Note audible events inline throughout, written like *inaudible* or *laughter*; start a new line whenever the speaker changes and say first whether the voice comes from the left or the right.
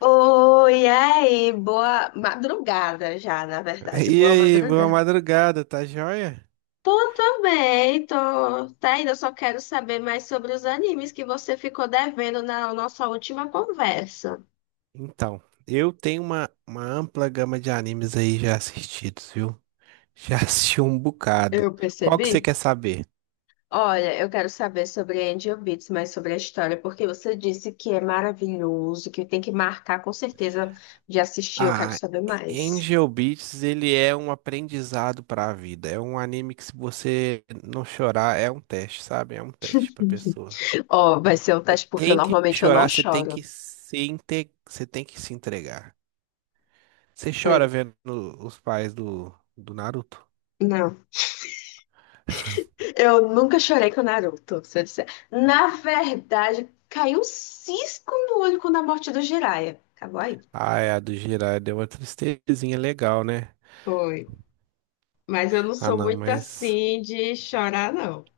left: Oi, aí, boa madrugada já, na verdade,
right: E
left: boa
right: aí, boa
left: madrugada.
right: madrugada, tá joia?
left: Tô também, tô. Tá ainda, só quero saber mais sobre os animes que você ficou devendo na nossa última conversa.
right: Então, eu tenho uma ampla gama de animes aí já assistidos, viu? Já *laughs* assisti um bocado.
left: Eu
right: Qual que você
left: percebi?
right: quer saber?
left: Olha, eu quero saber sobre Angel Beats, mas sobre a história, porque você disse que é maravilhoso, que tem que marcar com certeza de assistir, eu quero
right: Ah,
left: saber mais.
right: Angel Beats, ele é um aprendizado pra vida. É um anime que se você não chorar, é um teste, sabe? É um teste pra pessoa.
left: Ó, vai ser um teste porque eu,
right: Tem que
left: normalmente eu não
right: chorar,
left: choro.
right: você tem que se entregar. Você chora
left: Pois-
right: vendo os pais do Naruto?
left: Não. Eu nunca chorei com o Naruto, se eu disser. Na verdade, caiu um cisco no olho com a morte do Jiraiya. Acabou aí.
right: Ai, a do Jiraiya deu uma tristezinha legal, né?
left: Foi. Mas eu não
right: Ah,
left: sou
right: não,
left: muito
right: mas.
left: assim de chorar, não.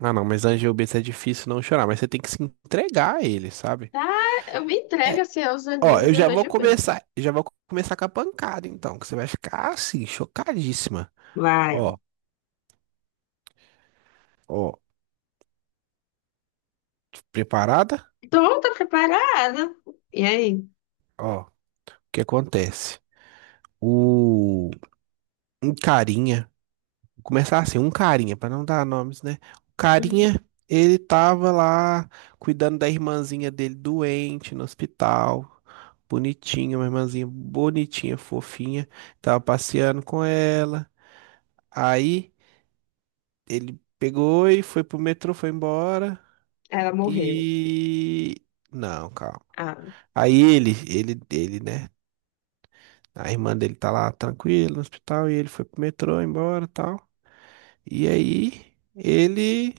right: Ah, não, mas Angel Beats é difícil não chorar, mas você tem que se entregar a ele, sabe?
left: Tá, eu me entrego
right: É,
left: assim aos
right: ó,
left: animes e eu vejo bem.
right: eu já vou começar com a pancada, então, que você vai ficar assim, chocadíssima.
left: Vai.
right: Ó, ó, Preparada?
left: Tô, tô preparada. E aí?
right: Ó, o que acontece? O um carinha. Começar assim, Um carinha, pra não dar nomes, né? O
left: Hum.
right: carinha, ele tava lá cuidando da irmãzinha dele doente no hospital. Bonitinha, uma irmãzinha bonitinha, fofinha. Tava passeando com ela. Aí ele pegou e foi pro metrô, foi embora.
left: Ela morreu.
right: E não, calma.
left: Ah,
right: Aí ele, né? A irmã dele tá lá tranquila no hospital e ele foi pro metrô, embora, e tal. E aí ele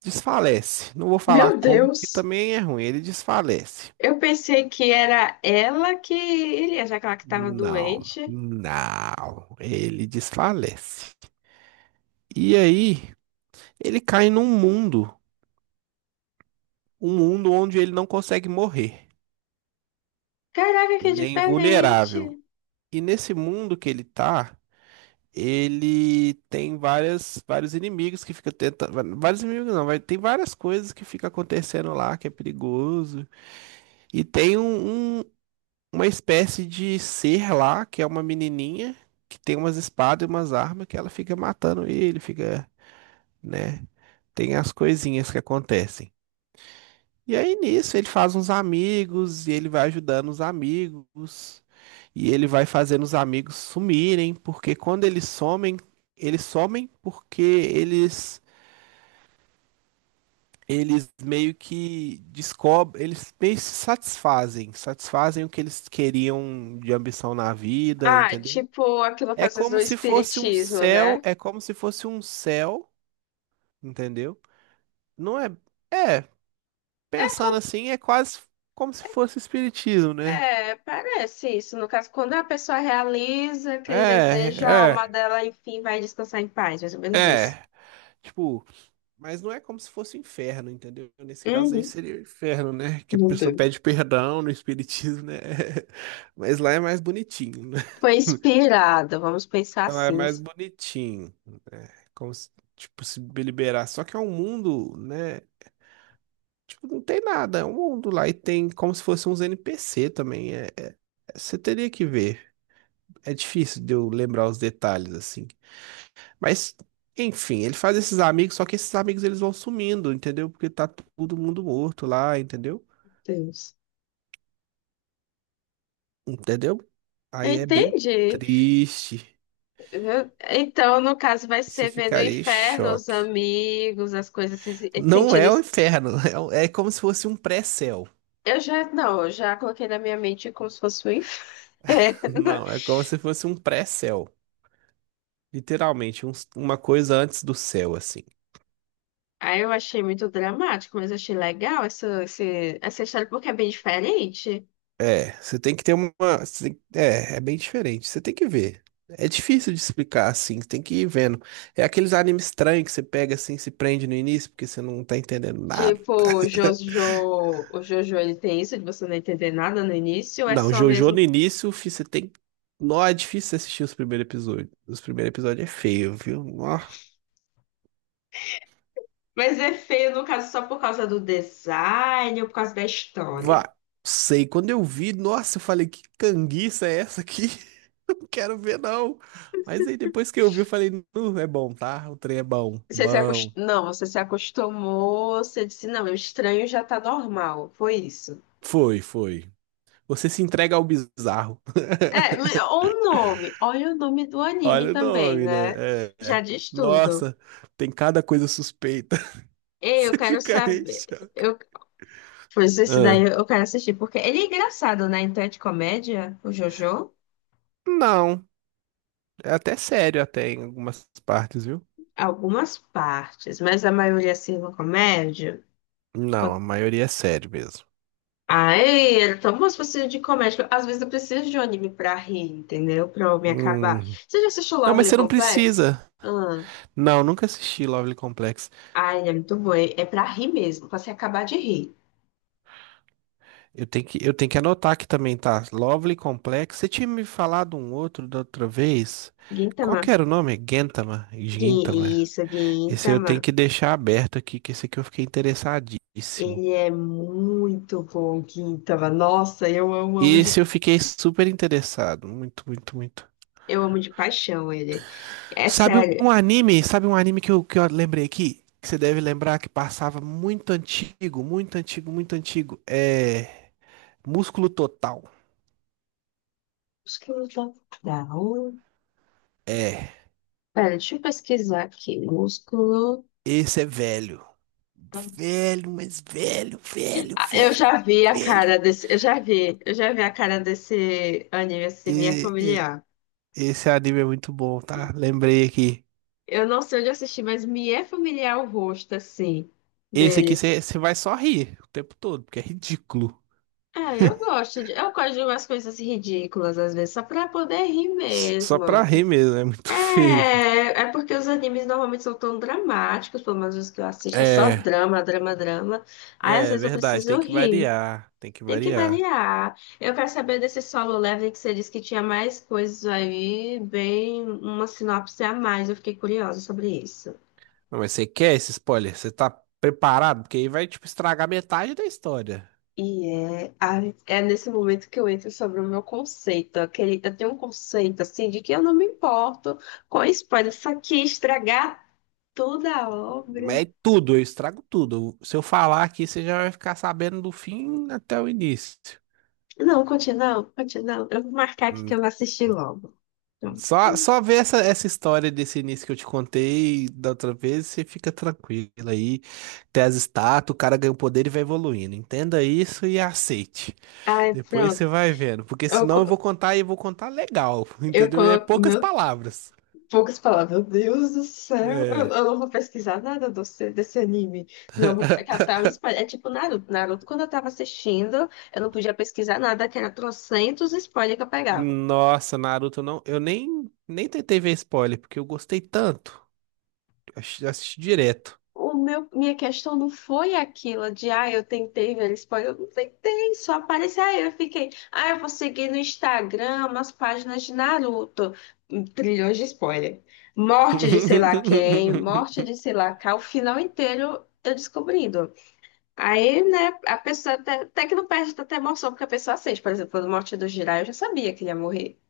right: Desfalece. Não vou falar
left: meu
right: como, porque
left: Deus.
right: também é ruim. Ele desfalece.
left: Eu pensei que era ela que iria, já que ela que estava
right: Não,
left: doente.
right: não. Ele desfalece. E aí, ele cai num mundo, um mundo onde ele não consegue morrer.
left: Caraca, que
right: Ele é
left: diferente.
right: invulnerável. E nesse mundo que ele tá, ele tem vários inimigos que fica tentando. Vários inimigos não, vai, tem várias coisas que fica acontecendo lá que é perigoso. E tem uma espécie de ser lá, que é uma menininha que tem umas espadas e umas armas que ela fica matando ele, fica, né? Tem as coisinhas que acontecem. E aí nisso ele faz uns amigos e ele vai ajudando os amigos e ele vai fazendo os amigos sumirem, porque quando eles somem porque eles meio que descobrem, eles meio que se satisfazem, satisfazem o que eles queriam de ambição na vida,
left: Ah,
right: entendeu?
left: tipo aquilo que
right: É
left: às vezes do
right: como se fosse um
left: espiritismo,
right: céu,
left: né?
right: É como se fosse um céu, entendeu? Não é, é,
left: É,
right: Pensando
left: com-
right: assim, é quase como se fosse espiritismo, né?
left: é, parece isso. No caso, quando a pessoa realiza aquele desejo, a alma
right: É,
left: dela, enfim, vai descansar em paz, mais ou
right: é,
left: menos isso.
right: é. Tipo, mas não é como se fosse inferno, entendeu? Nesse caso aí
left: Uhum.
right: seria o inferno, né? Que a
left: Meu
right: pessoa
left: Deus.
right: pede perdão no espiritismo, né? *laughs* Mas lá é mais bonitinho, né?
left: Foi
right: *laughs*
left: inspirada, vamos pensar
right: Ela é
left: assim,
right: mais
left: meu
right: bonitinho, né? Como se, tipo, se liberar. Só que é um mundo, né? Tipo, não tem nada, é um mundo lá e tem como se fossem uns NPC também. Você teria que ver. É difícil de eu lembrar os detalhes assim. Mas, enfim, ele faz esses amigos, só que esses amigos eles vão sumindo, entendeu? Porque tá todo mundo morto lá, entendeu?
left: Deus.
right: Entendeu?
left: Eu
right: Aí é bem
left: entendi.
right: triste.
left: Então, no caso, vai
right: Você
left: ser vendo o
right: ficaria em
left: inferno, os
right: choque.
left: amigos, as coisas,
right: Não
left: sentindo.
right: é o
left: Isso.
right: inferno, *laughs* é como se fosse um pré-céu.
left: Eu já, não, eu já coloquei na minha mente como se fosse o
right: *laughs*
left: inferno.
right: Não, é como se fosse um pré-céu. Literalmente, uma coisa antes do céu, assim.
left: Aí eu achei muito dramático, mas achei legal essa história porque é bem diferente.
right: É, você tem que ter uma. Você tem- É, é bem diferente. Você tem que ver. É difícil de explicar assim, você tem que ir vendo. É aqueles animes estranhos que você pega assim, se prende no início, porque você não tá entendendo nada.
left: Tipo, o Jojo ele tem isso de você não entender nada no início, é
right: Não,
left: só
right: JoJo
left: mesmo.
right: no início, fi, você tem. Não, é difícil você assistir os primeiros episódios. Os primeiros episódios é feio, viu? Nó,
left: Mas é feio, no caso, só por causa do design ou por causa da história.
right: vá. Sei, quando eu vi, nossa, eu falei, que canguiça é essa aqui? *laughs* Não quero ver, não. Mas aí depois que eu vi, eu falei, "Nu, é bom, tá? O trem é bom.
left: Você se acost...
right: Bom.
left: Não, você se acostumou, você disse, não, o estranho já tá normal. Foi isso.
right: Foi, foi. Você se entrega ao bizarro.
left: É,
right: *laughs*
left: o nome, olha o nome do anime
right: Olha o
left: também,
right: nome, né?
left: né?
right: É.
left: Já
right: é.
left: diz tudo.
right: Nossa, tem cada coisa suspeita. *laughs*
left: Ei, eu
right: Você
left: quero
right: ficaria em
left: saber.
right: choque.
left: Eu Pois esse daí
right: Ah.
left: eu quero assistir, porque ele é engraçado, né? Então é de comédia, o Jojo,
right: Não, é até sério até em algumas partes, viu?
left: algumas partes, mas a maioria assim é uma comédia.
right: Não, a maioria é sério mesmo.
left: Ai, era tão bom se pastilhas de comédia. Às vezes eu preciso de um anime pra rir, entendeu? Pra eu me acabar.
right: Hum.
left: Você já assistiu
right: Não, mas
left: Lovely
right: você não
left: Complex?
right: precisa.
left: Ah,
right: Não, nunca assisti Lovely Complex.
left: ai, ele é muito bom. É pra rir mesmo, pra se acabar de rir.
right: Eu tenho que anotar aqui também, tá? Lovely Complex. Você tinha me falado um outro da outra vez? Qual
left: Gintama.
right: que era o nome?
left: Gin,
right: Gintama.
left: isso,
right: Esse eu
left: Gintama.
right: tenho que deixar aberto aqui, que esse aqui eu fiquei interessadíssimo.
left: Ele é muito bom, Gintama. Nossa, eu amo, amo
right: Esse
left: de...
right: eu fiquei super interessado. Muito, muito, muito.
left: Eu amo de paixão ele. É
right: Sabe
left: sério.
right: um anime? Sabe um anime que eu lembrei aqui? Que você deve lembrar que passava muito antigo, muito antigo, muito antigo. É. Músculo Total.
left: Músculo total.
right: É.
left: Pera, deixa eu pesquisar aqui. Músculo.
right: Esse é velho. Velho, mas velho, velho,
left: Ah, eu
right: velho,
left: já vi a
right: velho.
left: cara desse. Eu já vi. Eu já vi a cara desse anime assim, me é
right: E- e-
left: familiar.
right: Esse anime é muito bom, tá? Lembrei aqui.
left: Eu não sei onde eu assisti, mas me é familiar o rosto assim
right: Esse aqui
left: deles.
right: você vai só rir o tempo todo, porque é ridículo.
left: Eu gosto de umas coisas ridículas às vezes, só pra poder rir
right: Só
left: mesmo.
right: pra rir mesmo, é muito *laughs* feio. Filho.
left: É, é porque os animes normalmente são tão dramáticos, pelo menos os que eu assisto, é só
right: É,
left: drama, drama, drama. Aí às
right: É, é
left: vezes eu
right: verdade, tem
left: preciso
right: que
left: rir.
right: variar, tem que
left: Tem que
right: variar.
left: variar. Eu quero saber desse Solo Leveling que você disse que tinha mais coisas aí, bem uma sinopse a mais. Eu fiquei curiosa sobre isso.
right: Não, mas você quer esse spoiler? Você tá preparado? Porque aí vai, tipo, estragar metade da história.
left: E é, a- é nesse momento que eu entro sobre o meu conceito. Aquele, eu tenho um conceito assim de que eu não me importo com spoiler, isso aqui estragar toda a obra.
right: Mas é tudo, eu estrago tudo. Se eu falar aqui, você já vai ficar sabendo do fim até o início.
left: Não, continua, continua. Eu vou marcar aqui que
right: Hum,
left: eu vou assistir logo. Pronto.
right: Só, só ver essa história desse início que eu te contei da outra vez, você fica tranquilo aí. Tem as estátuas, o cara ganha o poder e vai evoluindo. Entenda isso e aceite.
left: Ai,
right: Depois você
left: pronto.
right: vai vendo, porque
left: Eu,
right: senão eu vou
left: co-
right: contar e eu vou contar legal, *laughs*
left: eu
right: entendeu? É
left: coloco.
right: poucas
left: Meu,
right: palavras.
left: poucas palavras. Meu Deus do céu. Eu,
right: É.
left: eu não vou pesquisar nada desse anime. Senão eu vou catar o spoiler. É tipo Naruto. Naruto, quando eu tava assistindo, eu não podia pesquisar nada, que era trocentos spoilers que eu pegava.
right: Nossa, Naruto não, eu nem tentei ver spoiler, porque eu gostei tanto. Assisti direto.
left: Minha questão não foi aquilo de, ah, eu tentei ver spoiler, eu não tentei, só apareceu, aí eu fiquei, ah, eu vou seguir no Instagram umas páginas de Naruto, trilhões de spoiler, morte de sei lá quem, morte de
right: *laughs*
left: sei lá cá, o final inteiro eu descobrindo. Aí, né, a pessoa até que não perde tanta emoção, porque a pessoa sente, por exemplo, a morte do Jiraiya, eu já sabia que ele ia morrer,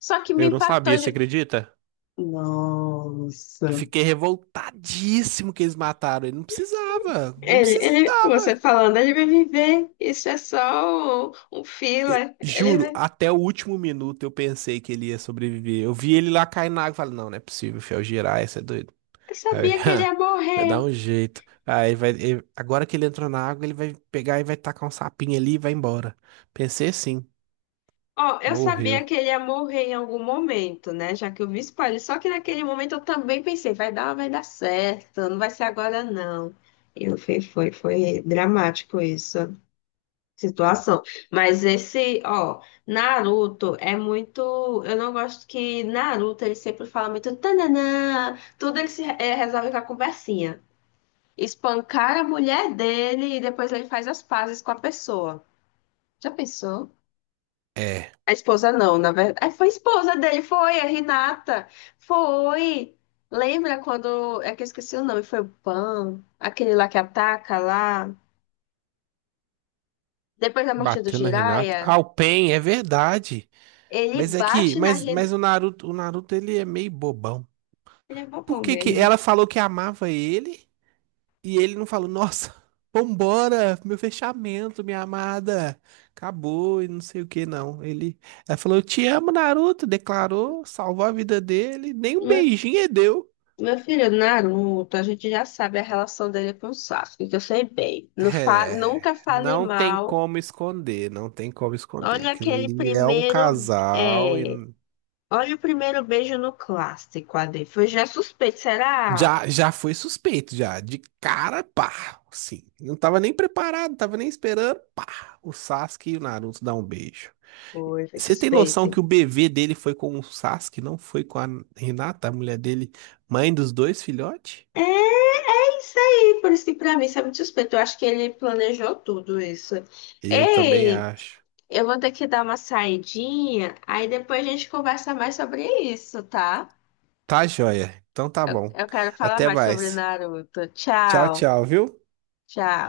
left: só que me
right: Eu não
left: impactou
right: sabia, você
left: de,
right: acredita?
left: nossa...
right: Fiquei revoltadíssimo que eles mataram ele. Não precisava, não
left: Você
right: precisava.
left: falando, ele vai viver, isso é só um filler. Ele
right: Juro,
left: vai,
right: até o último minuto eu pensei que ele ia sobreviver. Eu vi ele lá cair na água e falei, não, não é possível, fiel, girar, isso é doido.
left: eu
right: Aí,
left: sabia que ele ia
right: *laughs* vai
left: morrer.
right: dar um jeito. Agora que ele entrou na água, ele vai pegar e vai tacar um sapinho ali e vai embora. Pensei assim,
left: Ó, eu sabia
right: morreu.
left: que ele ia morrer em algum momento, né? Já que eu vi spoiler. Só que naquele momento eu também pensei, vai dar certo, não vai ser agora, não. Foi, foi dramático isso, situação. Mas esse, ó, Naruto é muito... Eu não gosto que Naruto ele sempre fala muito tananã, tudo ele se, resolve com a conversinha. Espancar a mulher dele e depois ele faz as pazes com a pessoa. Já pensou?
right: É,
left: A esposa não, na verdade. Ah, foi a esposa dele, foi a Renata. Foi. Lembra quando... É que eu esqueci o nome, foi o Pan, aquele lá que ataca lá. Depois da morte do
right: bateu na Renata.
left: Jiraiya,
right: Ah, o Pain, é verdade.
left: ele
right: Mas é que,
left: bate na
right: mas, mas
left: Renata.
right: o Naruto ele é meio bobão.
left: Ele é
right: Por
left: bobão
right: que que
left: mesmo.
right: ela falou que amava ele? E ele não falou, nossa, *laughs* vambora, meu fechamento, minha amada, acabou e não sei o que, não. Ela falou, eu te amo, Naruto, declarou, salvou a vida dele, nem um
left: Meu,
right: beijinho ele deu.
left: meu filho, Naruto, a gente já sabe a relação dele com o Sasuke, que eu sei bem. Não fa... Nunca
right: É,
left: fale
right: não tem
left: mal.
right: como esconder, não tem como esconder.
left: Olha
right: Aquilo
left: aquele
right: ali é um
left: primeiro.
right: casal e
left: É, olha o primeiro beijo no clássico, Ade. Foi já suspeito, será?
right: já, já foi suspeito, já, de cara, pá, assim. Não tava nem preparado, não tava nem esperando, pá, o Sasuke e o Naruto dão um beijo.
left: Foi, foi
right: Você tem
left: suspeito.
right: noção que o bebê dele foi com o Sasuke, não foi com a Renata, a mulher dele, mãe dos dois filhotes?
left: É isso aí, por isso que pra mim isso é muito suspeito. Eu acho que ele planejou tudo isso.
right: Eu também
left: Ei,
right: acho.
left: eu vou ter que dar uma saidinha, aí depois a gente conversa mais sobre isso, tá?
right: Tá joia. Então tá bom.
left: Eu quero falar
right: Até
left: mais sobre
right: mais.
left: Naruto.
right: Tchau,
left: Tchau,
right: tchau, viu?
left: tchau.